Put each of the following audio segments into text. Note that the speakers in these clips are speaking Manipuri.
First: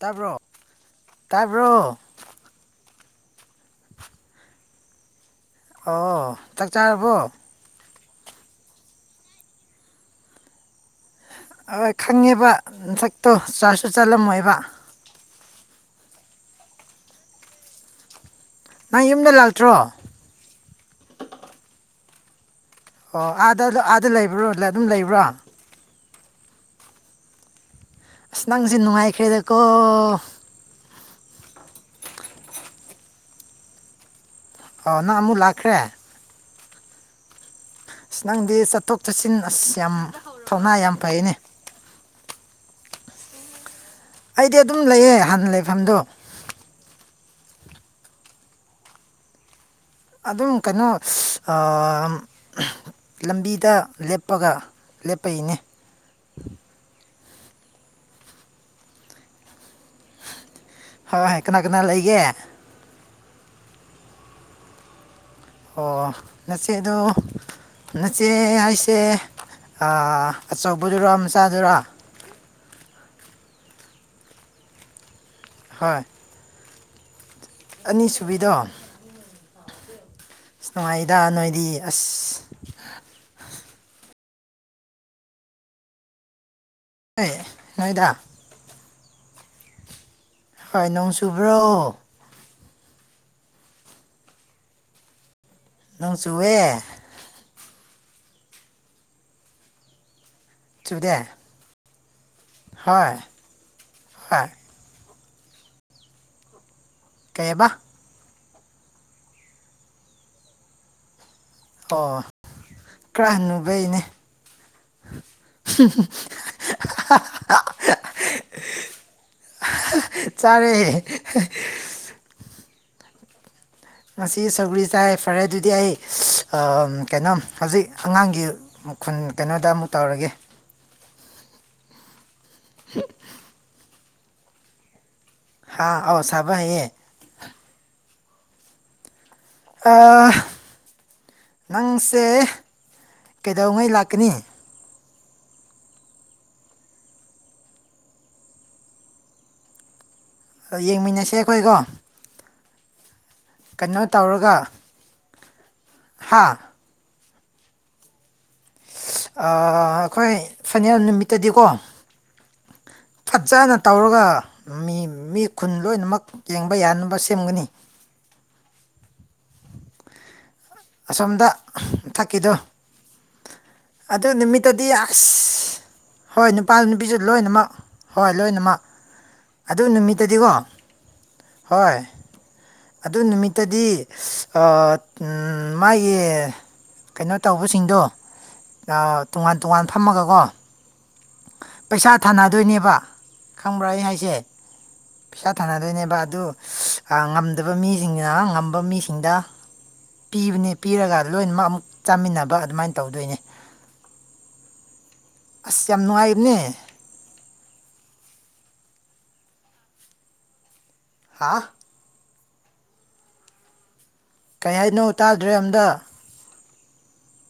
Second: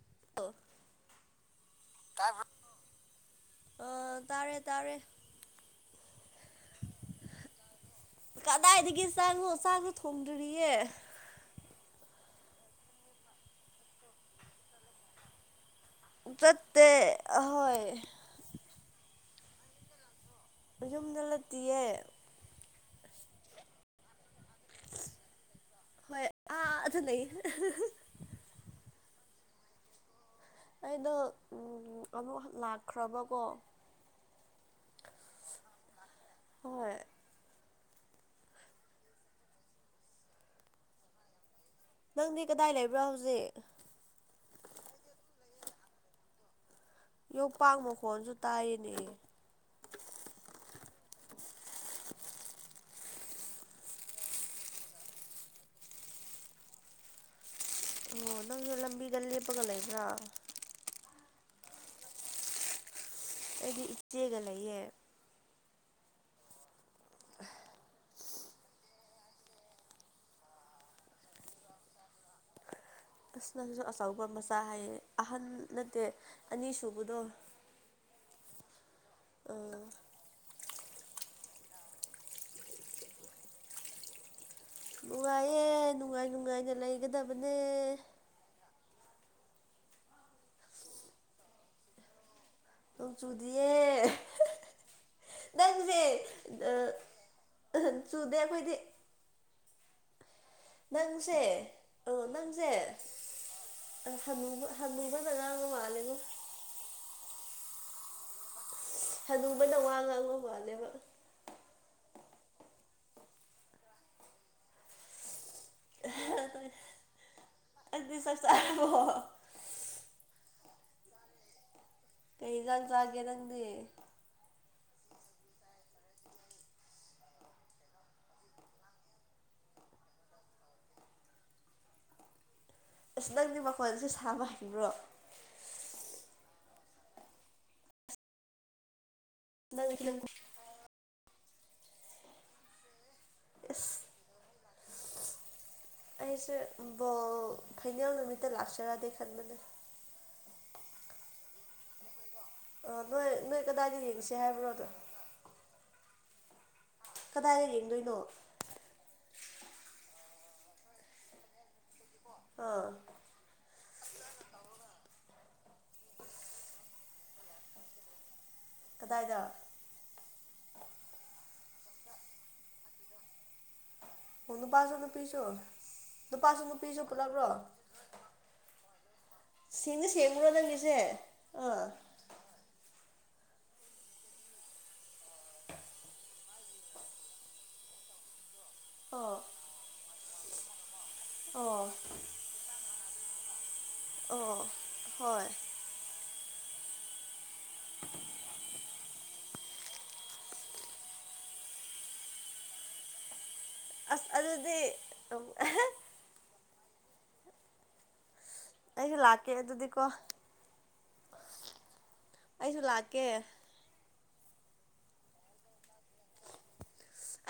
ꯇꯥꯕ꯭ꯔꯣ ꯇꯥꯕ꯭ꯔꯣ [inaudible] ꯑꯣ ꯇꯥꯔꯦ ꯇꯥꯔꯦ꯫ ꯑꯣ ꯆꯥꯛ ꯆꯥꯔꯕꯣ꯫ ꯀꯗꯥꯏꯗꯒꯤ ꯆꯥꯡꯅꯣ ꯆꯥꯛꯖꯨ ꯊꯣꯡꯗ꯭ꯔꯤꯌꯦ꯫ ꯑꯋꯣꯏ ꯈꯪꯉꯦꯕ ꯅꯁꯛꯇꯣ ꯆꯥꯁꯨ ꯆꯠꯂꯝꯃꯣꯏꯕ꯫ ꯆꯠꯇꯦ ꯑ ꯍꯣꯏ ꯅꯪ ꯌꯨꯝꯗ ꯂꯥꯛꯇ꯭ꯔꯣ꯫ ꯑ ꯌꯨꯝꯗ ꯂꯩꯇꯤꯌꯦ꯫ ꯑꯣ ꯑꯥꯗ ꯑꯥꯗ ꯂꯩꯕ꯭ꯔꯣ ꯑꯗꯨꯝ ꯂꯩꯕ꯭ꯔꯣ꯫ ꯍꯣꯏ ꯑꯥꯗ ꯂꯩꯌꯦ [unintelligible] ꯑꯁ ꯅꯪꯁꯦ ꯅꯨꯡꯉꯥꯏꯈ꯭ꯔꯦꯗꯀꯣ꯫ ꯑꯩꯗꯣ ꯎꯝ ꯑꯃꯨꯛ ꯍꯟ ꯂꯥꯛꯈ꯭ꯔꯕꯀꯣ꯫ ꯑꯣ ꯅꯪ ꯑꯃꯨꯛ ꯂꯥꯛꯈ꯭ꯔꯦ꯫ ꯍꯣꯏ ꯑꯁ ꯅꯪꯗꯤ ꯆꯠꯊꯣꯛ ꯆꯠꯁꯤꯟ ꯑꯁ ꯌꯝ ꯊꯧꯅꯥ ꯌꯝ ꯐꯩꯌꯦꯅꯦ꯫ ꯅꯪꯗꯤ ꯀꯗꯥꯏ ꯂꯩꯕ꯭ꯔꯥ ꯍꯧꯖꯤꯛ꯫ ꯑꯩꯗꯤ ꯑꯗꯨꯝ ꯂꯩꯌꯦ ꯍꯥꯟꯅ ꯂꯩꯐꯝꯗꯣ꯫ ꯌꯣꯄꯥꯛ ꯃꯈꯣꯟꯖꯨ ꯇꯥꯏꯌꯦꯅꯦ꯫ ꯑꯗꯨꯝ ꯀꯩꯅꯣ ꯑꯥ ꯎꯝ ꯂꯝꯕꯤꯗ ꯂꯦꯞꯄꯒ ꯂꯦꯞꯄꯩꯅꯦ ꯑꯣ ꯅꯪꯗꯤ ꯂꯝꯕꯤꯗ ꯂꯦꯞꯄꯒ ꯂꯩꯕ꯭ꯔꯥ ꯍꯣꯏ ꯀꯅꯥꯀꯅꯥ ꯂꯩꯒꯦ ꯑꯩꯗꯤ ꯏꯆꯦꯒ ꯂꯩꯌꯦ ꯑꯣ ꯅꯆꯦꯗꯣ ꯅ ꯆꯦ ꯍꯥꯏꯁꯦ ꯑꯥ ꯑꯆꯧꯕꯗꯨꯔꯣ ꯃꯆꯥꯗꯨꯔꯣ ꯑꯁ ꯅꯪꯖꯨ ꯑꯆꯧꯕ ꯃꯆꯥ ꯍꯥꯏꯌꯦ ꯑꯍꯟ ꯍꯣꯏ ꯅꯠꯇꯦ ꯑꯅꯤꯁꯨꯕꯗꯣ ꯑꯅꯤꯁꯨꯕꯤꯗꯣ ꯑ ꯑꯁ ꯅꯨꯡꯉꯥꯏꯗ ꯅꯣꯏꯗꯤ ꯑꯁ ꯅꯨꯡꯉꯥꯏꯌꯦ ꯅꯨꯡꯉꯥꯏ ꯅꯨꯡꯉꯥꯏꯅ ꯍꯣꯏ ꯂꯩꯒꯗꯕꯅꯦ ꯅꯣꯏꯗ ꯍꯣꯏ ꯅꯣꯡ ꯆꯨꯕ꯭ꯔꯣ ꯅꯣꯡ ꯆꯨꯗꯤꯌꯦ ꯅꯪꯖꯦ ꯅꯣꯡ ꯆꯨꯋꯦ ꯑ ꯆꯨꯗꯦ ꯑꯈꯣꯏꯗꯤ ꯆꯨꯗꯦ ꯅꯪꯁꯦ ꯑ ꯅꯪꯁꯦ ꯍꯣꯏ ꯑ ꯍꯣꯏ ꯍꯥꯅꯨꯕ ꯍꯅꯨꯕꯅ ꯉꯥꯡꯕ ꯃꯥꯂꯦꯉꯣ ꯀꯩꯌꯦꯕ ꯍꯅꯨꯕꯅ ꯋꯥ ꯉꯥꯡꯕ ꯃꯥꯜꯂꯦꯕ ꯑꯣ ꯈꯔꯥ ꯍꯅꯨꯕꯩꯅꯦ ꯑꯗꯨ ꯆꯥꯛ ꯆꯥꯔꯕꯣ ꯆꯥꯔꯦ ꯀꯩ ꯏꯟꯖꯥꯡ ꯆꯥꯒꯦ ꯅꯪꯗꯤ ꯉꯁꯤ ꯁꯧꯒ꯭ꯔꯤ ꯆꯥꯏ ꯐꯔꯦ ꯑꯗꯨꯗꯤ ꯑꯩ ꯑ ꯑꯝ ꯀꯩꯅꯣꯝ ꯍꯧꯖꯤꯛ ꯑꯉꯥꯡꯒꯤ ꯃꯈꯨꯟ ꯀꯩꯅꯣꯗ ꯑꯃꯨꯛ ꯇꯧꯔꯒꯦ ꯑꯁ ꯅꯪꯗꯤ ꯃꯈꯣꯟꯖꯦ ꯁꯥꯕ ꯍꯩꯕ꯭ꯔꯣ ꯍꯥꯥ ꯑꯥꯎ ꯁꯥꯕ ꯍꯩꯌꯦ ꯅꯪ ꯅꯪ ꯑꯥ ꯅꯪꯁꯦ ꯀꯩꯗꯧꯉꯩ ꯑꯁ ꯂꯥꯛꯀꯅꯤ ꯑꯩꯁꯦ ꯕꯣꯜ ꯐꯥꯏꯅꯦꯜ ꯅꯨꯃꯤꯠꯇ ꯂꯥꯛꯁꯤꯔꯗꯤ ꯈꯟꯕꯅꯦ ꯌꯦꯡꯃꯤꯟꯅꯁꯦ ꯑꯈꯣꯏꯀꯣ ꯑ ꯅꯣꯏ ꯅꯣꯏ ꯀꯗꯥꯏꯗ ꯌꯦꯡꯁꯦ ꯍꯥꯏꯕ꯭ꯔꯣꯗꯣ ꯍꯥꯥ ꯀꯗꯥꯏꯗ ꯌꯦꯡꯗꯣꯏꯅꯣ ꯑꯩꯈꯣꯏ ꯑꯩꯈꯣꯏ ꯐꯏꯅꯦꯜ ꯅꯨꯃꯤꯠꯇꯗꯤꯀꯣ ꯑꯥ ꯐꯖꯅ ꯇꯧꯔꯒ ꯃꯤ ꯃꯤ ꯈꯨꯟ ꯂꯣꯏꯅꯃꯛ ꯌꯦꯡꯕ ꯌꯥꯅꯕ ꯁꯦꯝꯒꯅꯤ ꯀꯗꯥꯏꯗ ꯑꯁꯣꯝꯗ ꯊꯛꯀꯤꯗꯣ ꯑꯗꯨ ꯑꯣ ꯅꯨꯃꯤꯠꯇꯨꯗꯤ ꯅꯨꯄꯥꯁꯨ ꯑꯁ ꯅꯨꯄꯤꯁꯨ ꯍꯣꯏ ꯅꯨꯄꯥꯁꯨ ꯅꯨꯄꯥ ꯅꯨꯄꯤꯁꯨ ꯄꯨꯂꯞꯔꯣ ꯂꯣꯏꯅꯃꯛ ꯍꯣꯏ ꯂꯣꯏꯅꯃꯛ ꯑꯗꯨ ꯁꯦꯡꯗꯤ ꯁꯦꯡꯕꯔꯣ ꯅꯨꯃꯤꯠꯇꯗꯤꯀꯣ ꯅꯪꯒꯤꯁꯦ ꯑꯥ ꯍꯣꯏ ꯑꯗꯨ ꯅꯨꯃꯤꯠꯇꯨꯗꯤꯑꯥ ꯎꯝ ꯃꯥꯒꯤ ꯀꯩꯅꯣ ꯇꯧꯕꯁꯤꯡꯗꯣ ꯑꯣ ꯇꯣꯉꯥꯟ ꯇꯣꯉꯥꯟ ꯐꯝꯃꯒꯀꯣ ꯑꯣ ꯄꯩꯁꯥ ꯊꯥꯅꯗꯣꯏꯅꯦꯕ ꯈꯪꯕ꯭ꯔꯥ ꯑꯩ ꯍꯥꯏꯁꯦ ꯑꯣ ꯍꯣꯏ ꯄꯩꯁꯥ ꯊꯥꯅꯗꯣꯏꯅꯦꯕ ꯑꯗꯨ ꯉꯝꯗꯕ ꯃꯤꯁꯤꯡꯁꯤꯅ ꯉꯝꯕ ꯃꯤꯁꯤꯡꯗ ꯄꯤꯕꯅꯦ ꯄꯤꯔꯒ ꯂꯣꯏꯅꯃꯛ ꯑꯃꯨꯛ ꯆꯥꯃꯤꯟꯅꯕ ꯑꯗꯨꯃꯥꯏꯅ ꯇꯧꯗꯣꯏꯅꯦ ꯑꯁ ꯑꯗꯨꯗꯤ ꯑꯁ ꯌꯥꯝ ꯅꯨꯡꯉꯥꯏꯕꯅꯦ ꯑꯩꯁꯨ ꯂꯥꯛꯀꯦ ꯑꯗꯨꯗꯤꯀꯣ ꯂꯥꯛꯑꯣ ꯑꯩꯁꯨ ꯂꯥꯛꯀꯦ ꯀꯩ ꯍꯥꯏꯅꯣ ꯇꯥꯗ꯭ꯔꯦ ꯑꯝꯇ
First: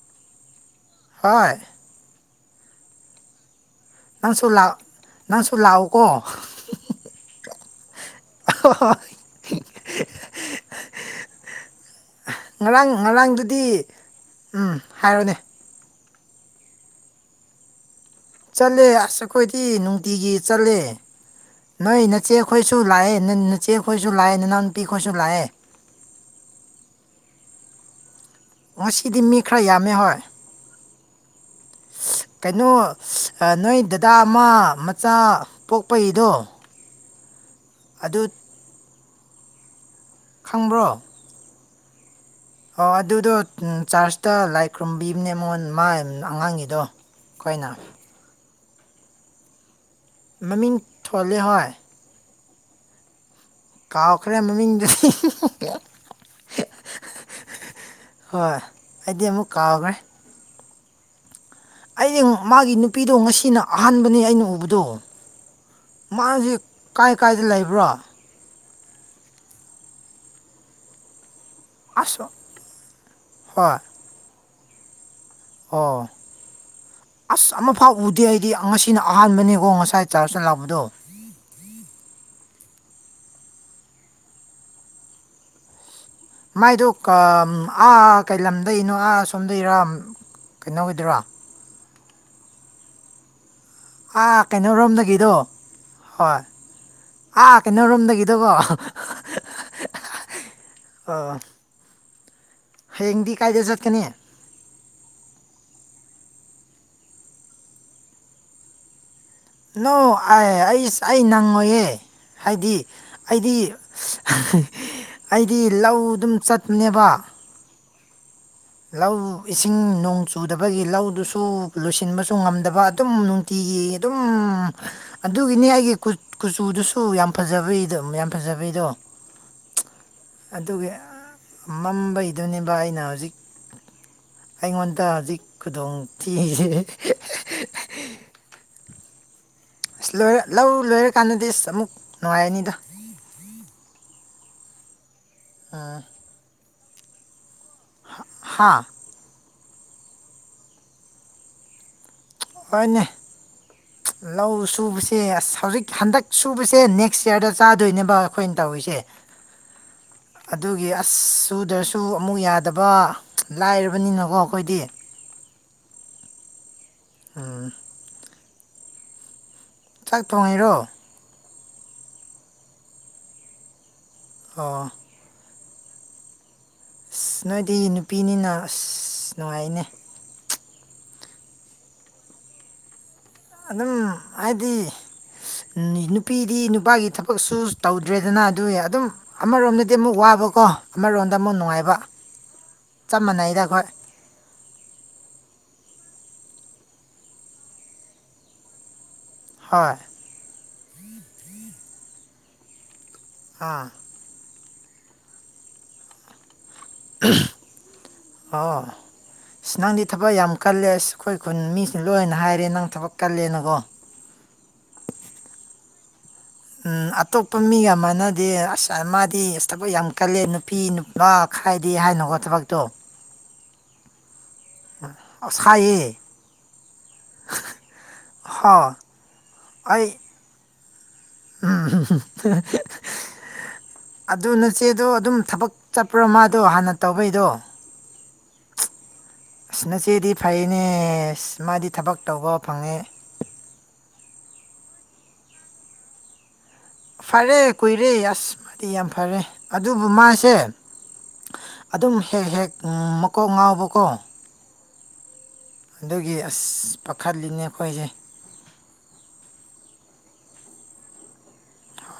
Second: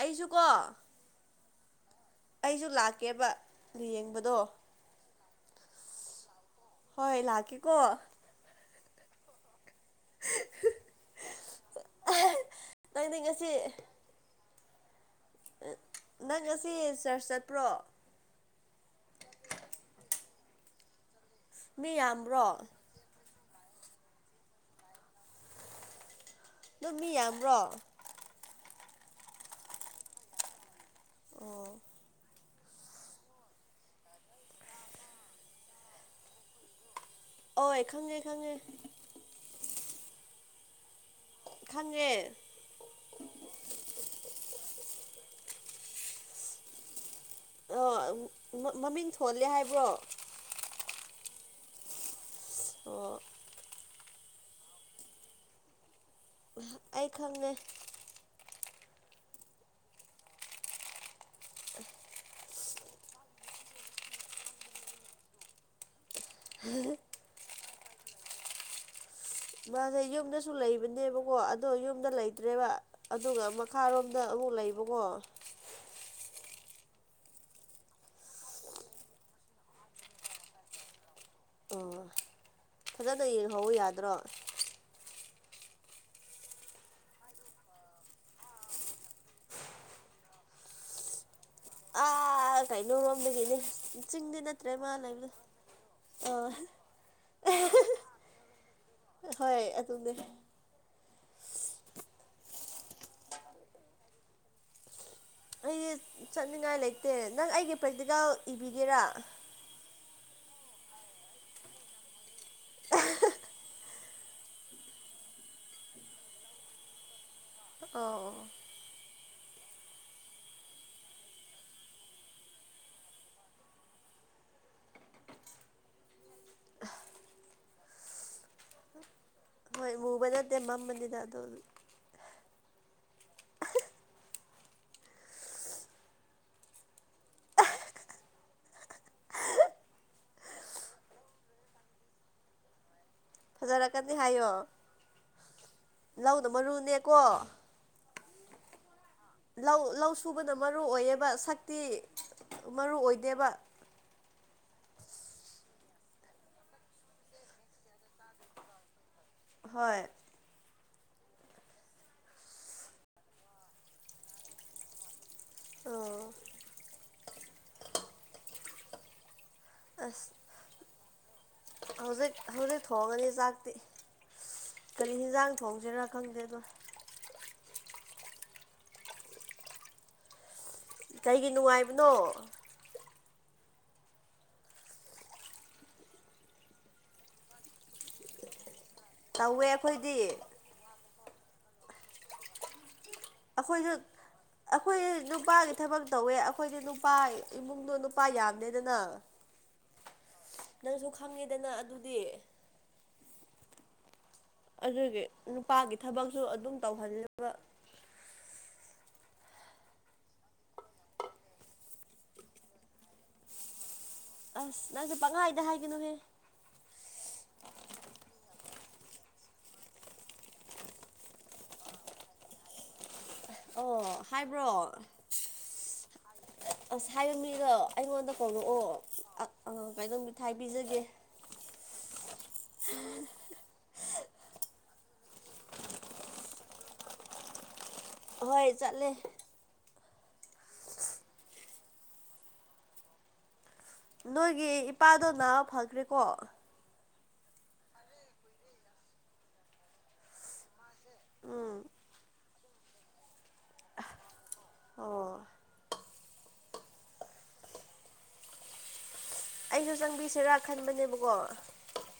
ꯑꯩꯁꯨ ꯀꯣ ꯍꯣꯏ ꯑꯩꯁꯨ ꯂꯥꯛꯀꯦꯕ ꯌꯦꯡꯕꯗꯣ ꯅꯪꯁꯨ ꯂꯥꯛ ꯅꯪꯁꯨ ꯂꯥꯛꯎꯀꯣ ꯍꯣꯏ ꯂꯥꯛꯀꯦꯀꯣ ꯑꯣꯏ [unintelligible] [unintelligible] ꯉꯔꯥꯡ ꯅꯪꯗꯤ ꯉꯁꯤ ꯉꯔꯥꯡꯗꯨꯗꯤ ꯎꯝ ꯍꯥꯏꯔꯣꯅꯦ ꯅꯪ ꯉꯁꯤ ꯆꯔꯆ ꯆꯠꯄ꯭ꯔꯣ ꯆꯠꯂꯦ ꯑꯁ ꯑꯩꯈꯣꯏꯗꯤ ꯅꯨꯡꯇꯤꯒꯤ ꯆꯠꯂꯦ ꯃꯤ ꯅꯣꯏ ꯅꯆꯦ ꯌꯥꯝꯕ꯭ꯔꯣ ꯑꯩꯈꯣꯏꯁꯨ ꯂꯥꯛꯑꯦ ꯅꯆꯦ ꯑꯩꯈꯣꯏꯁꯨ ꯂꯥꯛꯑꯦ ꯅꯅꯥꯎꯅ ꯅꯨꯄꯤ ꯈꯣꯏꯁꯨ ꯂꯥꯛꯑꯦ ꯑꯗꯨ ꯃꯤ ꯌꯥꯝꯕ꯭ꯔꯣ ꯉꯁꯤꯗꯤ ꯃꯤ ꯈꯔ ꯌꯥꯝꯃꯦ ꯍꯣꯏ ꯑꯣ ꯀꯩꯅꯣ ꯅꯣꯏ ꯗꯗꯥ ꯑꯃ ꯃꯆꯥ ꯄꯣꯛꯄꯩꯗꯣ ꯍꯣꯢ ꯈꯪꯉꯦ ꯈꯪꯉꯦ ꯈꯪꯕ꯭ꯔꯣ ꯈꯪꯉꯦ ꯑꯣ ꯑꯗꯨꯗꯣ ꯆꯥꯔꯖꯇ ꯂꯥꯏ ꯈꯨꯔꯨꯝꯕꯤꯕꯅꯦ ꯃꯣꯟ ꯃꯥ ꯑꯉꯥꯡꯒꯤꯗꯣ ꯑꯩꯈꯣꯏꯅ ꯑꯣ ꯃꯃꯤꯡ ꯊꯣꯜꯂꯦ ꯍꯥꯏꯕ꯭ꯔꯣ ꯃꯃꯤꯡ ꯊꯣꯜꯂꯦ ꯍꯣꯏ ꯑꯣ ꯀꯥꯎꯈ꯭ꯔꯦ ꯃꯃꯤꯡꯗꯨ ꯑꯩ ꯈꯪꯉꯦ ꯍꯣꯏ ꯑꯩꯗꯤ ꯑꯃꯨꯛ ꯀꯥꯎꯈ꯭ꯔꯦ ꯑꯩꯅ ꯃꯥꯒꯤ ꯅꯨꯄꯤꯗꯣ ꯉꯁꯤꯅ ꯑꯍꯥꯟꯕꯅꯦ ꯑꯩꯅ ꯎꯕꯗꯣ ꯃꯥꯒꯤ ꯀꯥꯏ ꯀꯥꯏꯗ ꯂꯩꯕ꯭ꯔꯣ ꯃꯥꯁꯦ ꯌꯨꯝꯗꯁꯨ ꯂꯩꯕꯅꯦꯕꯀꯣ ꯑꯗꯣ ꯌꯨꯝꯗ ꯑꯁ ꯂꯩꯇ꯭ꯔꯦꯕ ꯑꯗꯨꯒ ꯍꯣꯏ ꯃꯈꯥꯔꯣꯝꯗ ꯑꯃꯨꯛ ꯂꯩꯕꯉꯣ ꯑꯣ ꯑꯁ ꯑꯃꯐꯥꯎ ꯎꯗꯦ ꯑꯩꯗꯤ ꯉꯁꯤꯅ ꯑꯍꯥꯟꯕꯅꯤꯀꯣ ꯉꯁꯥꯏ ꯆꯥꯔꯁ ꯂꯥꯛꯄꯗꯣ ꯑꯣ ꯐꯖꯅ ꯌꯦꯡꯍꯧ ꯌꯥꯗ꯭ꯔꯣ ꯃꯥꯏꯗꯣ ꯑꯥ ꯀꯩ ꯂꯝꯗꯩꯅꯣ ꯑꯥ ꯁꯣꯝꯗꯔꯥ ꯀꯩꯅꯣꯒꯤꯗꯔꯥ ꯑꯥ ꯀꯩꯅꯣꯔꯣꯝꯗꯒꯤꯅꯦ ꯆꯤꯡꯗꯤ ꯑꯥ ꯅꯠꯇ꯭ꯔꯦ ꯃꯥ ꯂꯩꯕꯗꯣ ꯀꯩꯅꯣꯔꯣꯝꯗꯒꯤꯗꯣ ꯍꯣꯏ ꯑꯣ ꯑꯥ ꯀꯩꯅꯣꯔꯣꯝꯗꯒꯤꯗꯣꯀꯣ ꯍꯣꯏ ꯑꯗꯨꯅꯦ ꯑ ꯍꯌꯦꯡꯗꯤ ꯀꯥꯏꯗ ꯆꯠꯀꯅꯤ ꯑꯩ ꯆꯠꯅꯤꯡꯉꯥꯏ ꯂꯩꯇꯦ ꯅꯪ ꯑꯩꯒꯤ ꯄ꯭ꯔꯦꯛꯇꯤꯀꯦꯜ ꯏꯕꯤꯒꯦꯔꯥ ꯅꯣ ꯑꯩ ꯑꯩ ꯑꯩ ꯅꯪꯉꯣꯏꯌꯦ ꯍꯥꯏꯗꯤ ꯑꯩꯗꯤ ꯑꯩꯗꯤ ꯂꯧ ꯑꯗꯨꯝ ꯆꯠꯄꯅꯦꯕ ꯑꯣ ꯑꯣ ꯂꯧ ꯏꯁꯤꯡ ꯅꯣꯡ ꯆꯨꯗꯕꯒꯤ ꯂꯧꯗꯨꯁꯨ ꯂꯣꯏꯁꯤꯟꯕꯁꯨ ꯉꯝꯗꯕ ꯑꯗꯨꯝ ꯅꯨꯡ ꯅꯨꯡꯇꯤꯒꯤ ꯑꯗꯨꯝ ꯑꯗꯨꯒꯤꯅꯦ ꯑꯩꯒꯤ ꯀꯨꯠ ꯀꯨꯆꯨꯗꯨꯁꯨ ꯌꯥꯝ ꯐꯖꯕꯩꯗꯨ ꯌꯥꯝ ꯐꯖꯕꯩꯗꯣ ꯍꯣꯏ ꯃꯨꯕ ꯅꯠꯇꯦ ꯑꯗꯨꯒꯤ ꯃꯝꯕꯅꯤꯗ ꯑꯗꯨ ꯃꯝꯕꯩꯗꯨꯅꯦꯕ ꯑꯩꯅ ꯍꯧꯖꯤꯛ ꯑꯩꯉꯣꯟꯗ ꯍꯧꯖꯤꯛ ꯈꯨꯗꯣꯡꯊꯤꯔꯤꯁꯦ ꯑꯁ ꯂꯣꯏꯔ ꯂꯧꯔ ꯂꯣꯏꯔꯀꯥꯟꯗꯗꯤ ꯑꯁ ꯑꯃꯨꯛ ꯅꯨꯡꯉꯥꯏꯔꯅꯤꯗ ꯐꯖꯔꯛꯀꯅꯤ ꯍꯥꯏꯌꯣ ꯑꯥ ꯂꯧꯅ ꯃꯔꯨꯅꯦꯀꯣ ꯍꯥꯥ ꯂꯧ ꯂꯧ ꯁꯨꯕꯅ ꯃꯔꯨ ꯑꯣꯏꯌꯦꯕ ꯁꯛꯇꯤ ꯃꯔꯨ ꯍꯣꯏꯅꯦ ꯑꯣꯏꯗꯦꯕ ꯂꯧ ꯁꯨꯕꯁꯦ ꯑꯁ ꯍꯧꯖꯤꯛ ꯍꯟꯗꯛ ꯁꯨꯕꯁꯦ ꯅꯦꯛꯁ ꯏꯌꯔꯗ ꯆꯥꯗꯣꯏꯅꯦꯕ ꯑꯩꯈꯣꯏꯅ ꯇꯧꯔꯤꯁꯦ ꯍꯣꯏ ꯑꯗꯨꯒꯤ ꯑꯁ ꯁꯨꯗ꯭ꯔꯁꯨ ꯑꯃꯨꯛ ꯌꯥꯗꯕ ꯂꯥꯏꯔꯕꯅꯤꯅꯀꯣ ꯑꯩꯈꯣꯏꯗꯤ ꯑꯣ ꯎꯝ ꯆꯥꯛ ꯑꯁ ꯊꯣꯡꯉꯤꯔꯣ ꯍꯧꯖꯤꯛ ꯍꯧꯖꯤꯛ ꯊꯣꯛꯉꯅꯤ ꯆꯥꯛꯇꯤ ꯑꯣ ꯀꯔꯤ ꯏꯟꯖꯥꯡ ꯊꯣꯡꯁꯤꯔꯥ ꯈꯪꯗꯦ ꯑꯗꯣ ꯑꯁ ꯅꯣꯏꯗꯤ ꯅꯨꯄꯤꯅꯤꯅ ꯑꯁ ꯅꯨꯡꯉꯥꯏꯅꯦ ꯀꯩꯒꯤ ꯅꯨꯡꯉꯥꯏꯕꯅꯣ ꯑꯗꯨꯝ ꯍꯥꯏꯗꯤ ꯅꯨꯄꯤꯗꯤ ꯅꯨꯄꯥꯒꯤ ꯊꯕꯛꯁꯨ ꯇꯧꯗ꯭ꯔꯦꯗꯅ ꯑꯗꯨꯏ ꯑꯗꯨꯝ ꯇꯧꯋꯦ ꯑꯃꯔꯣꯝꯗꯗꯤ ꯑꯃꯨꯛ ꯑꯩꯈꯣꯏꯗꯤ ꯋꯥꯕꯀꯣ ꯑꯃꯔꯣꯝꯗ ꯑꯃꯨꯛ ꯅꯨꯡꯉꯥꯏꯕ ꯆꯞ ꯃꯥꯟꯅꯩꯗ ꯑꯩꯈꯣꯏ ꯑꯩꯈꯣꯏꯁꯨ ꯑꯩꯈꯣꯏ ꯅꯨꯄꯥꯒꯤ ꯊꯕꯛ ꯇꯧꯋꯦ ꯑꯩꯈꯣꯏꯗꯤ ꯅꯨꯄꯥ ꯏꯃꯨꯡꯗꯣ ꯅꯨꯄꯥ ꯌꯥꯝꯃꯦꯗꯅ ꯍꯣꯏ ꯅꯪꯁꯨ ꯈꯪꯉꯦꯗꯅ ꯑꯗꯨꯗꯤ ꯍꯥ ꯑꯗꯨꯒꯤ ꯅꯨꯄꯥꯒꯤ ꯊꯕꯛꯁꯨ ꯑꯗꯨꯝ ꯇꯧꯍꯟꯂꯦꯕ ꯑꯣ ꯑꯁ ꯅꯪꯗꯤ ꯊꯕꯛ ꯌꯥꯝ ꯀꯜꯂꯦ ꯑꯁ ꯑꯩꯈꯣꯏ ꯈꯨꯟ ꯃꯤꯁꯤꯅ ꯂꯣꯏꯅ ꯍꯥꯏꯔꯦ ꯅꯪ ꯊꯕꯛ ꯀꯜꯂꯦꯅꯀꯣ ꯑꯁ ꯅꯪꯁꯨ ꯄꯪꯍꯥꯏꯗ ꯍꯥꯏꯒꯅꯨꯍꯦ ꯎꯝ ꯑꯇꯣꯞꯄ ꯃꯤꯒ ꯃꯥꯟꯅꯗꯦ ꯑꯁ ꯃꯥꯗꯤ ꯊꯕꯛ ꯌꯥꯝ ꯀꯜꯂꯦ ꯅꯨꯄꯤ ꯅ ꯈꯥꯏꯗꯤ ꯍꯥꯏꯅꯨꯀꯣ ꯊꯕꯛꯇꯣ ꯑꯣ ꯍꯥꯏꯕ꯭ꯔꯣ ꯑꯁ ꯍꯥꯏꯌꯦ ꯑꯁ ꯍꯥꯏꯕ ꯃꯤꯗꯣ ꯑꯩꯉꯣꯟꯗ ꯍꯣ ꯀꯧꯔꯛꯑꯣ ꯀꯩꯅꯣ ꯑꯩ ꯃꯤ ꯊꯥꯏ ꯄꯤꯖꯒꯦ ꯎꯝ ꯑꯗꯨ ꯅꯆꯦꯗꯣ ꯑꯗꯨꯝ ꯊꯕꯛ ꯆꯠꯄ꯭ꯔꯣ ꯃꯥꯗꯣ ꯍꯥꯟꯅ ꯇꯧꯕꯩꯗꯣ ꯍꯣꯏ ꯆꯠꯂꯦ ꯑꯅꯆꯦꯗꯤ ꯐꯩꯅꯦ ꯃꯥꯗꯤ ꯊꯕꯛ ꯇꯧꯕ ꯐꯪꯉꯦ ꯅꯣꯏꯒꯤ ꯏꯄꯥꯗꯣ ꯅꯥꯕ ꯐꯈ꯭ꯔꯦꯀꯣ ꯐꯔꯦ ꯀꯨꯏꯔꯦ ꯑꯁ ꯃꯥꯗꯤ ꯌꯥꯝ ꯐꯔꯦ ꯑꯗꯨꯕꯨ ꯃꯥꯁꯦ ꯎꯝ ꯑꯗꯨꯝ ꯍꯦꯛ ꯍꯦꯛ ꯃꯀꯣꯛ ꯉꯥꯎꯕꯀꯣ ꯑꯣ ꯑꯗꯨꯒꯤ ꯑꯁ ꯄꯥꯈꯠꯂꯤꯅꯦ ꯑꯩꯈꯣꯏꯁꯦ ꯑꯩꯁꯨ ꯆꯪꯕꯤꯁꯤꯔꯥ ꯈꯟꯕꯅꯦꯕꯀꯣ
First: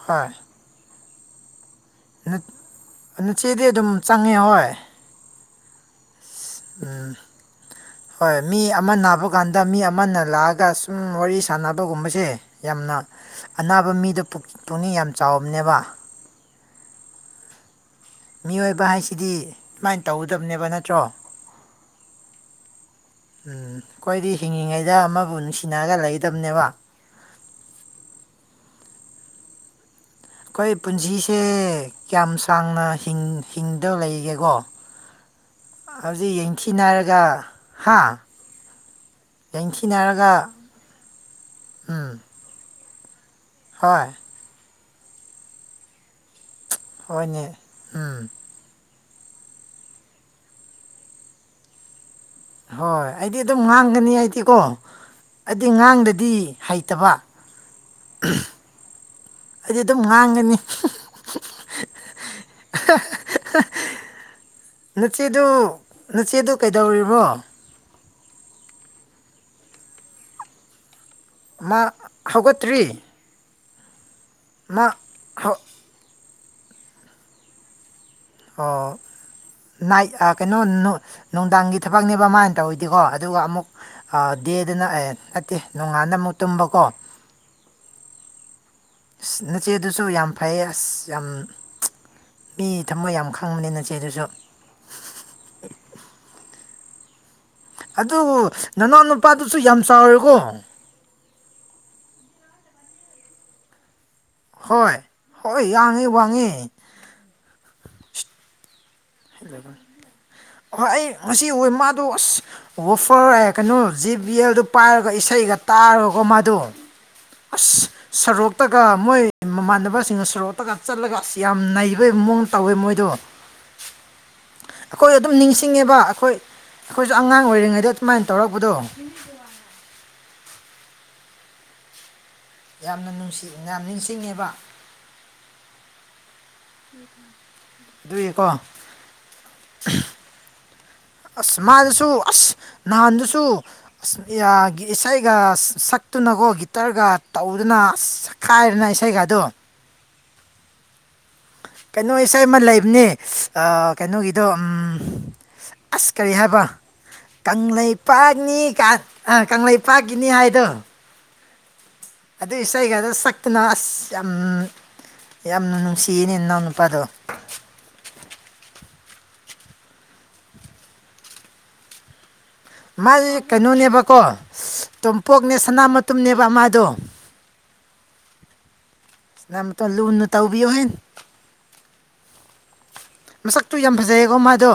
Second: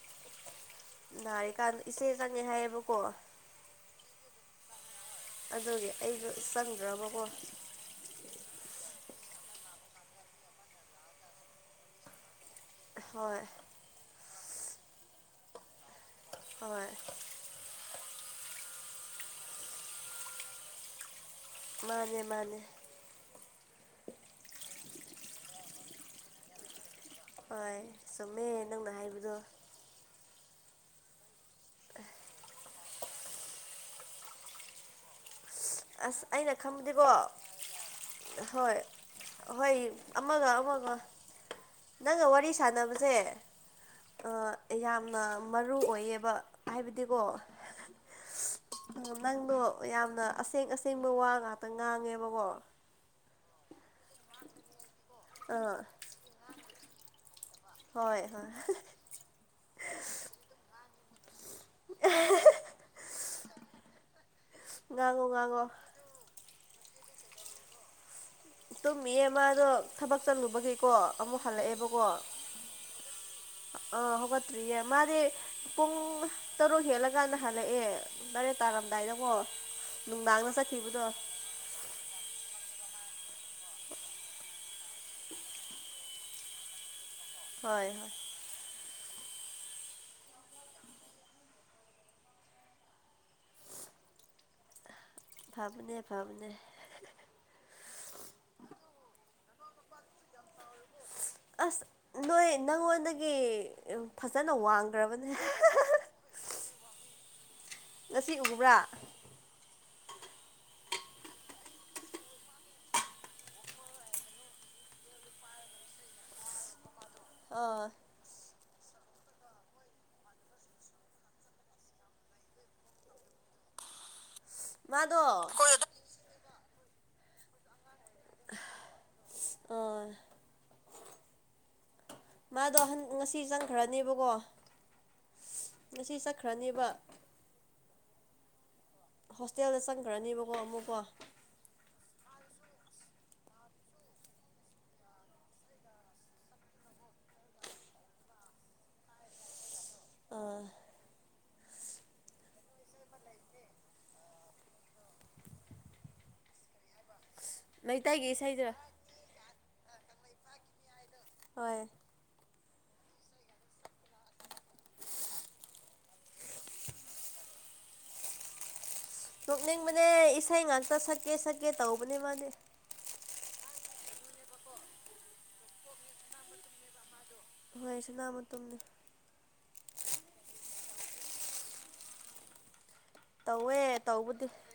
ꯍꯣꯏ ꯅꯥꯔꯤꯀꯥꯟꯗ ꯏꯆꯦ ꯆꯪꯉꯦ ꯍꯥꯏꯌꯦꯕꯀꯣ ꯏꯆꯦꯗꯤ ꯑꯗꯨꯝ ꯆꯪꯉꯦ ꯍꯣꯏ ꯑꯗꯨꯒꯤ ꯑꯩꯁꯨ ꯎꯝ ꯆꯪꯗ꯭ꯔꯕꯀꯣ ꯍꯣꯏ ꯃꯤ ꯑꯃ ꯅꯥꯕ ꯀꯥꯟꯗ ꯃꯤ ꯑꯃꯅ ꯂꯥꯛꯑꯒ ꯁꯨꯝ ꯋꯥꯔꯤ ꯁꯥꯟꯅꯕꯒꯨꯝꯕꯁꯦ ꯌꯥꯝꯅ ꯍꯣꯏ ꯑꯅꯥꯕ ꯃꯤꯗ ꯄꯨꯛꯅꯤꯡ ꯌꯥꯝ ꯆꯥꯎꯕꯅꯦꯕ ꯑꯣꯏ ꯃꯤꯑꯣꯏꯕ ꯍꯥꯏꯁꯤꯗꯤ ꯁꯨꯃꯥꯏꯅ ꯇꯧꯒꯗꯝꯅꯦꯕ ꯅꯠꯇ꯭ꯔꯣ ꯃꯥꯅꯦ ꯃꯥꯅꯦ ꯎꯝ ꯑꯩꯈꯣꯏꯗꯤ ꯍꯤꯡꯉꯤꯉꯩꯗ ꯑꯃꯕꯨ ꯅꯨꯡꯁꯤꯅꯔꯒ ꯂꯩꯗꯝꯕꯅꯦꯕ ꯍꯣꯏ ꯆꯨꯝꯃꯦ ꯅꯪꯅ ꯍꯥꯏꯕꯗꯣ ꯑꯩꯈꯣꯏ ꯄꯨꯟꯁꯤꯁꯦ ꯀꯌꯥꯝ ꯁꯥꯡꯅ ꯍꯤꯡꯗꯕ ꯂꯩꯒꯦꯀꯣ ꯑꯁ ꯍꯧꯖꯤꯛ ꯑꯩꯅ ꯈꯪꯕꯗꯤꯕꯣ ꯌꯦꯡꯊꯤꯅꯔꯒ ꯍꯥ ꯍꯣꯏ ꯍꯣꯏ ꯌꯦꯡꯊꯤꯅꯔꯒ ꯑꯃꯒ ꯑꯃꯒ ꯎꯝ ꯅꯪꯒ ꯋꯥꯔꯤ ꯁꯥꯟꯅꯕꯁꯦ ꯍꯣꯏ ꯌꯥꯝꯅ ꯃꯔꯨ ꯑꯣꯏꯌꯦꯕ ꯍꯥꯏꯕꯗꯤꯀꯣ ꯍꯣꯏꯅꯦ ꯎꯝ ꯅꯪꯗꯣ ꯌꯥꯝꯅ ꯑꯁꯦꯡ ꯑꯁꯦꯡꯕ ꯋꯥ ꯉꯥꯛꯇ ꯉꯥꯡꯉꯦꯕꯀꯣ ꯍꯣꯏ ꯑꯩꯗꯤ ꯑꯗꯨꯝ ꯉꯥꯡꯒꯅꯤ ꯑꯩꯗꯤꯀꯣ ꯍꯥꯏꯗꯤ ꯑꯥ ꯉꯥꯡꯗꯗꯤ ꯍꯩꯇꯕ ꯍꯣꯏ ꯍꯣꯏ ꯑꯩꯗꯤ ꯑꯗꯨꯝ ꯉꯥꯡꯒꯅꯤ ꯑ [unintelligible] ꯉꯥꯡꯉꯣ ꯅꯆꯦꯗꯨ ꯉꯥꯡꯉꯣ ꯅꯆꯦꯗꯨ ꯀꯩꯗꯧꯔꯤꯕꯣ ꯇꯨꯝꯃꯤꯌꯦ ꯃꯥꯗꯣ ꯊꯕꯛ ꯆꯠꯂꯨꯕꯒꯤꯀꯣ ꯑꯃꯨꯛ ꯃꯥ ꯍꯜꯂꯛꯑꯦꯕꯀꯣ ꯍꯧꯒꯠꯇ꯭ꯔꯤ ꯑꯥ ꯍꯧꯒꯠꯇ꯭ꯔꯤꯌꯦ ꯃꯥ ꯃꯥꯗꯤ ꯄꯨꯡ ꯇꯔꯨꯛ ꯍꯦꯜꯂꯀꯥꯟꯗ ꯍꯜꯂꯛꯑꯦ ꯇꯔꯦꯠ ꯑꯣ ꯇꯥꯔꯝꯗꯥꯏꯗꯀꯣ ꯅꯥꯏꯠ ꯅꯨꯡꯗꯥꯡꯅ ꯀꯩꯅꯣ ꯆꯠꯈꯤꯕꯗꯣ ꯅꯨꯡꯗꯥꯡꯒꯤ ꯊꯕꯛꯅꯦꯕ ꯃꯥꯅ ꯇꯧꯋꯤꯗꯤꯀꯣ ꯑꯗꯨꯒ ꯑꯃꯨꯛ ꯑ ꯗꯦ ꯑꯗꯨꯅ ꯑꯦ ꯅꯠꯇꯦ ꯅꯣꯡꯉꯥꯟꯗ ꯑꯃꯨꯛ ꯇꯨꯝꯕꯀꯣ ꯍꯣꯏ ꯍꯣꯏ ꯑꯁ ꯅꯆꯦꯗꯨꯁꯨ ꯌꯥꯝ ꯐꯩꯌꯦ ꯑꯁ ꯌꯥꯝ ꯃꯤ ꯊꯃꫭꯏ ꯌꯥꯝ ꯈꯪꯕꯅꯤ ꯅꯆꯦꯗꯨꯁꯨ ꯐꯕꯅꯦ ꯐꯕꯅꯦ ꯑꯗꯨ ꯅꯅꯥꯎ ꯅꯨꯄꯥꯗꯨꯁꯨ ꯌꯥꯝ ꯆꯥꯎꯔꯦꯀꯣ ꯑꯁ ꯅꯣꯏ ꯅꯪꯉꯣꯟꯗꯒꯤ ꯐꯖꯅ ꯋꯥꯡꯈ꯭ꯔꯕꯅꯤ ꯑꯩ ꯋꯥꯡꯉꯦ ꯉꯁꯤ ꯎꯕ꯭ꯔꯥ ꯍꯣꯏ ꯑꯩ ꯉꯁꯤ ꯎꯏ ꯃꯥꯗꯣ ꯑꯁ ꯋꯥꯐꯔ ꯑꯦ ꯀꯩꯅꯣ ꯖꯤ ꯕꯤ ꯑꯦꯜꯗꯨ ꯄꯥꯏꯔꯒ ꯏꯁꯩꯒ ꯇꯥꯔꯀꯣ ꯃꯥꯗꯨ ꯑꯥ ꯁꯣꯔꯣꯛꯇꯒ ꯃꯣꯏ ꯃꯃꯥꯟꯅꯕꯁꯤꯡꯅ ꯁꯣꯔꯣꯛꯇꯒ ꯆꯠꯂꯒ ꯑꯁ ꯌꯥꯝ ꯅꯩꯕꯩ ꯃꯑꯣꯡ ꯇꯧꯋꯦ ꯃꯣꯏꯗꯣ ꯑꯩꯈꯣꯏ ꯑꯗꯨꯝ ꯃꯥꯗꯣ ꯅꯤꯡꯁꯤꯡꯉꯦꯕ ꯑꯩꯈꯣꯏ ꯑꯩꯈꯣꯏꯁꯨ ꯑꯉꯥꯡ ꯑꯣꯏꯔꯤꯉꯩꯗ ꯑꯗꯨꯃꯥꯏꯅ ꯇꯧꯔꯛꯄꯗꯣ ꯑꯣ ꯃꯥꯗꯣ ꯌꯥꯝꯅ ꯅꯨꯡꯁꯤ ꯉꯁꯤ ꯌꯥꯝ ꯆꯪꯈ꯭ꯔꯅꯦꯕꯀꯣ ꯅꯤꯡꯁꯤꯡꯉꯦꯕ ꯉꯁꯤ ꯆꯪ ꯗꯨꯗꯤꯀꯣ ꯍꯣꯁꯇꯦꯜꯗ ꯆꯪꯈ꯭ꯔꯅꯦꯕꯀꯣ ꯑꯃꯨꯛꯀꯣ ꯑꯁ ꯃꯥꯗꯨꯁꯨ ꯑꯁ ꯅꯍꯥꯟꯗꯨꯁꯨ ꯑ ꯏꯁꯩꯒ ꯁꯛꯇꯨꯅꯀꯣ ꯒꯤꯇꯔꯒ ꯇꯧꯗꯨꯅ ꯈꯥꯏꯔꯅ ꯏꯁꯩꯒꯥꯗꯣ ꯑꯥ ꯀꯩꯅꯣ ꯏꯁꯩ ꯑꯃ ꯂꯩꯕꯅꯦ ꯀꯩꯅꯣꯒꯤꯗꯣ ꯑꯁ ꯀꯔꯤ ꯍꯥꯏꯕ ꯃꯩꯇꯩꯒꯤ ꯀꯪꯂꯩꯄꯥꯛꯅꯤ ꯏꯁꯩꯗꯨꯔꯥ ꯑ ꯀꯪꯂꯩꯄꯥꯛꯀꯤꯅꯤ ꯍꯥꯏꯗꯣ ꯍꯣꯏ ꯑꯗꯨ ꯏꯁꯩꯒꯗ ꯁꯛꯇꯨꯅ ꯑꯁ ꯌꯥꯝ ꯌꯥꯝꯅ ꯅꯨꯡꯁꯤꯌꯦꯅꯦ ꯏꯅꯥꯎ ꯅꯨꯄꯥꯗꯣ ꯌꯣꯛꯅꯤꯡꯕꯅꯦ ꯏꯁꯩ ꯉꯥꯛꯇ ꯁꯛꯀꯦ ꯁꯛꯀꯦ ꯇꯧꯕꯅꯦ ꯃꯥꯗꯤ ꯃꯥꯁꯤꯀꯩꯅꯣꯅꯦꯕꯀꯣ ꯇꯣꯝꯄꯣꯛꯅꯦ ꯁꯅꯥ ꯃꯇꯨꯝꯅꯦꯕ ꯃꯥꯗꯣ ꯍꯣꯏ ꯁꯥꯅꯥ ꯃꯇꯨꯝꯅꯦ ꯁꯥꯅꯥꯃꯇꯩꯝ ꯂꯨꯅ ꯇꯧꯕꯤꯌꯣ ꯍꯦ ꯃꯁꯛꯇꯨ ꯌꯥꯝ ꯐꯖꯩꯌꯦꯀꯣ ꯃꯥꯗꯣ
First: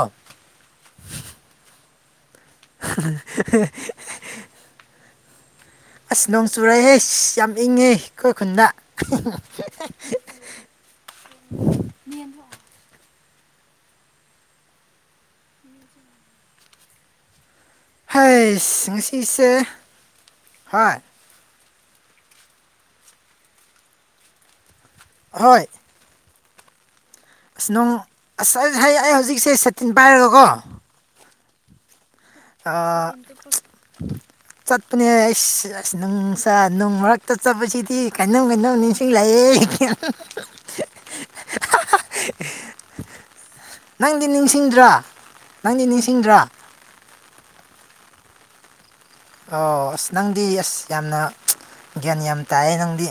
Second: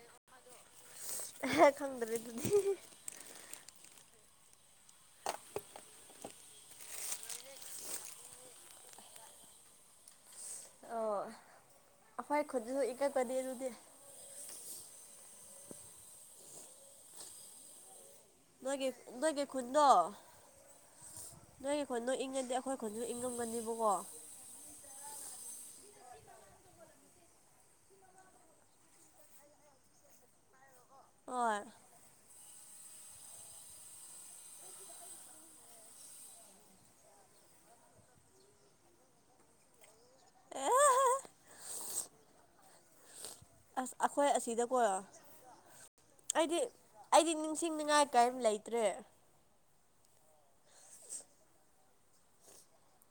ꯈꯪꯗꯔꯦ ꯑꯗꯨꯗꯤ [inaudible] ꯑꯁ ꯅꯣꯡ ꯆꯨꯔꯛꯑꯦꯍꯦ ꯑꯁ ꯌꯥꯝ ꯏꯪꯉꯦ ꯑꯩꯈꯣꯏ ꯈꯨꯟꯗ ꯑꯣ ꯑꯈꯣꯏ ꯈꯨꯟꯁꯨ ꯏꯡꯉꯝꯃꯅꯤ ꯑꯗꯨꯗꯤ ꯅꯣꯏꯒꯤ ꯍꯩꯁ ꯅꯣꯏꯒꯤ ꯉꯁꯤꯁꯦ ꯈꯨꯟꯗꯣ ꯍꯣꯏ ꯅꯣꯏꯒꯤꯈꯨꯟꯗꯣ ꯏꯪꯉꯗꯤ ꯑꯩꯈꯣꯏꯈꯨꯟꯁꯨ ꯏꯪꯉꯝꯒꯅꯤꯕꯀꯣ ꯍꯣꯏ ꯑꯁ ꯅꯨꯡ ꯑꯁ ꯑꯩ ꯍꯧꯖꯤꯛꯁꯦ ꯁꯇꯤꯟ ꯄꯥꯏꯔꯒꯀꯣ ꯍꯣꯏ ꯑꯥ ꯆꯠꯄꯅꯦ ꯑꯩꯁ ꯑꯁ ꯅꯨꯡꯁꯥ ꯅꯨꯡ ꯃꯔꯛꯇ ꯆꯠꯄꯕꯁꯤꯗꯤ ꯀꯩꯅꯣꯝ ꯀꯩꯅꯣꯝꯅꯤꯡꯁꯤꯡꯂꯛꯑꯦꯍꯦ [unintelligible] ꯑꯦ ꯑꯁ ꯅꯪꯗꯤ ꯑꯩꯈꯣꯏ ꯑꯁꯤꯗꯀꯣ ꯅꯤꯡꯁꯤꯡꯗ꯭ꯔꯣ ꯅꯪꯗꯤ ꯅꯤꯡꯁꯤꯡꯗ꯭ꯔꯣ ꯑꯩꯗꯤ ꯑꯩꯗꯤ ꯅꯤꯡꯁꯤꯡꯅꯤꯉꯥꯏ ꯀꯔꯤꯝ ꯂꯩꯇ꯭ꯔꯦ ꯑꯣ ꯑꯁ ꯅꯪꯗꯤ ꯑꯁ ꯌꯥꯝꯅ ꯒ꯭ꯌꯥꯟ ꯌꯥꯝ ꯇꯥꯏꯌꯦ ꯅꯪꯗꯤ